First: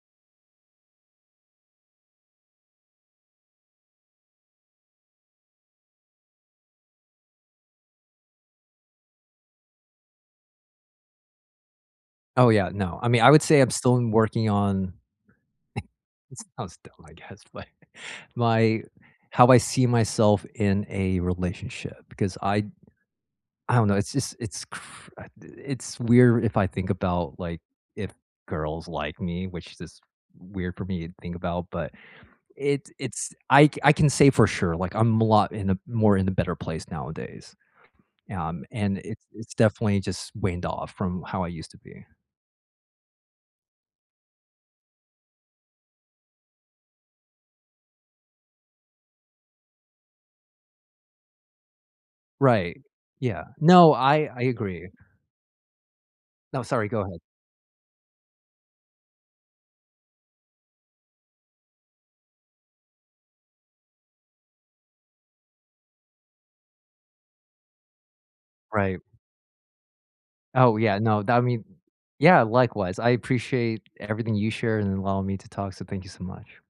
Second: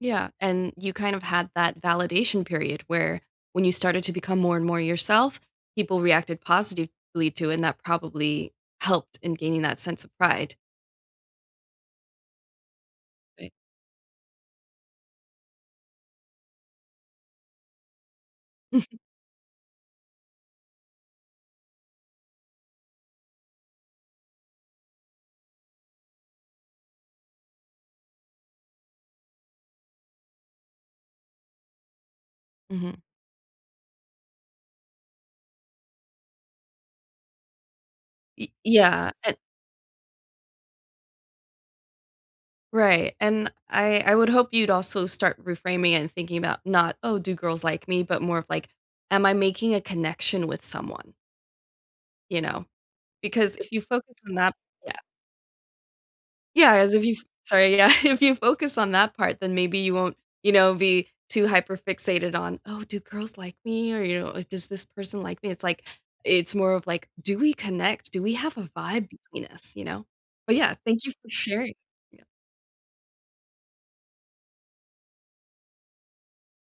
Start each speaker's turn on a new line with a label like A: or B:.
A: Yeah, and you kind of had that validation period where when you started to become more and more yourself, people reacted positively to, and that probably helped in gaining that sense of pride.
B: Oh, yeah, no, I mean, I would
A: Like
B: say I'm still working on it sounds dumb, I guess, like, my how I see myself in a relationship, because I'd I don't know, it's just it's cr I d it's weird if I think about, like, if girls like me, which is weird for me to think about, but it's
A: Mhm.
B: it's I c I can say for sure, like, I'm a lot in a more in a better place nowadays.
A: It
B: Um, and
A: yeah,
B: it's
A: and
B: it's definitely just waned off from how I used to be.
A: Right, and I I would hope you'd also start reframing and thinking about not, "Oh, do girls like me?" but more of, like, "Am I making a connection with someone?" You know?
B: Right. Yeah,
A: Because if you
B: no,
A: focus
B: I
A: on
B: I
A: that
B: agree.
A: yeah.
B: No,
A: Yeah,
B: sorry;
A: as
B: go
A: if
B: ahead.
A: you've Sorry, yeah, if you focus on that part, then maybe you won't, you know, be too hyper fixated on, "Oh, do girls like me?" or, you know, if, "Does this person like me?" it's like, it's more of, like, "Do we connect? Do we have a
B: Right.
A: vibe between us?" You know? But, yeah,
B: Oh, yeah,
A: thank you
B: no,
A: for
B: that mean
A: sharing Yeah.
B: Yeah, likewise, I appreciate everything you shared, and allowing me to talk, so thank you so much.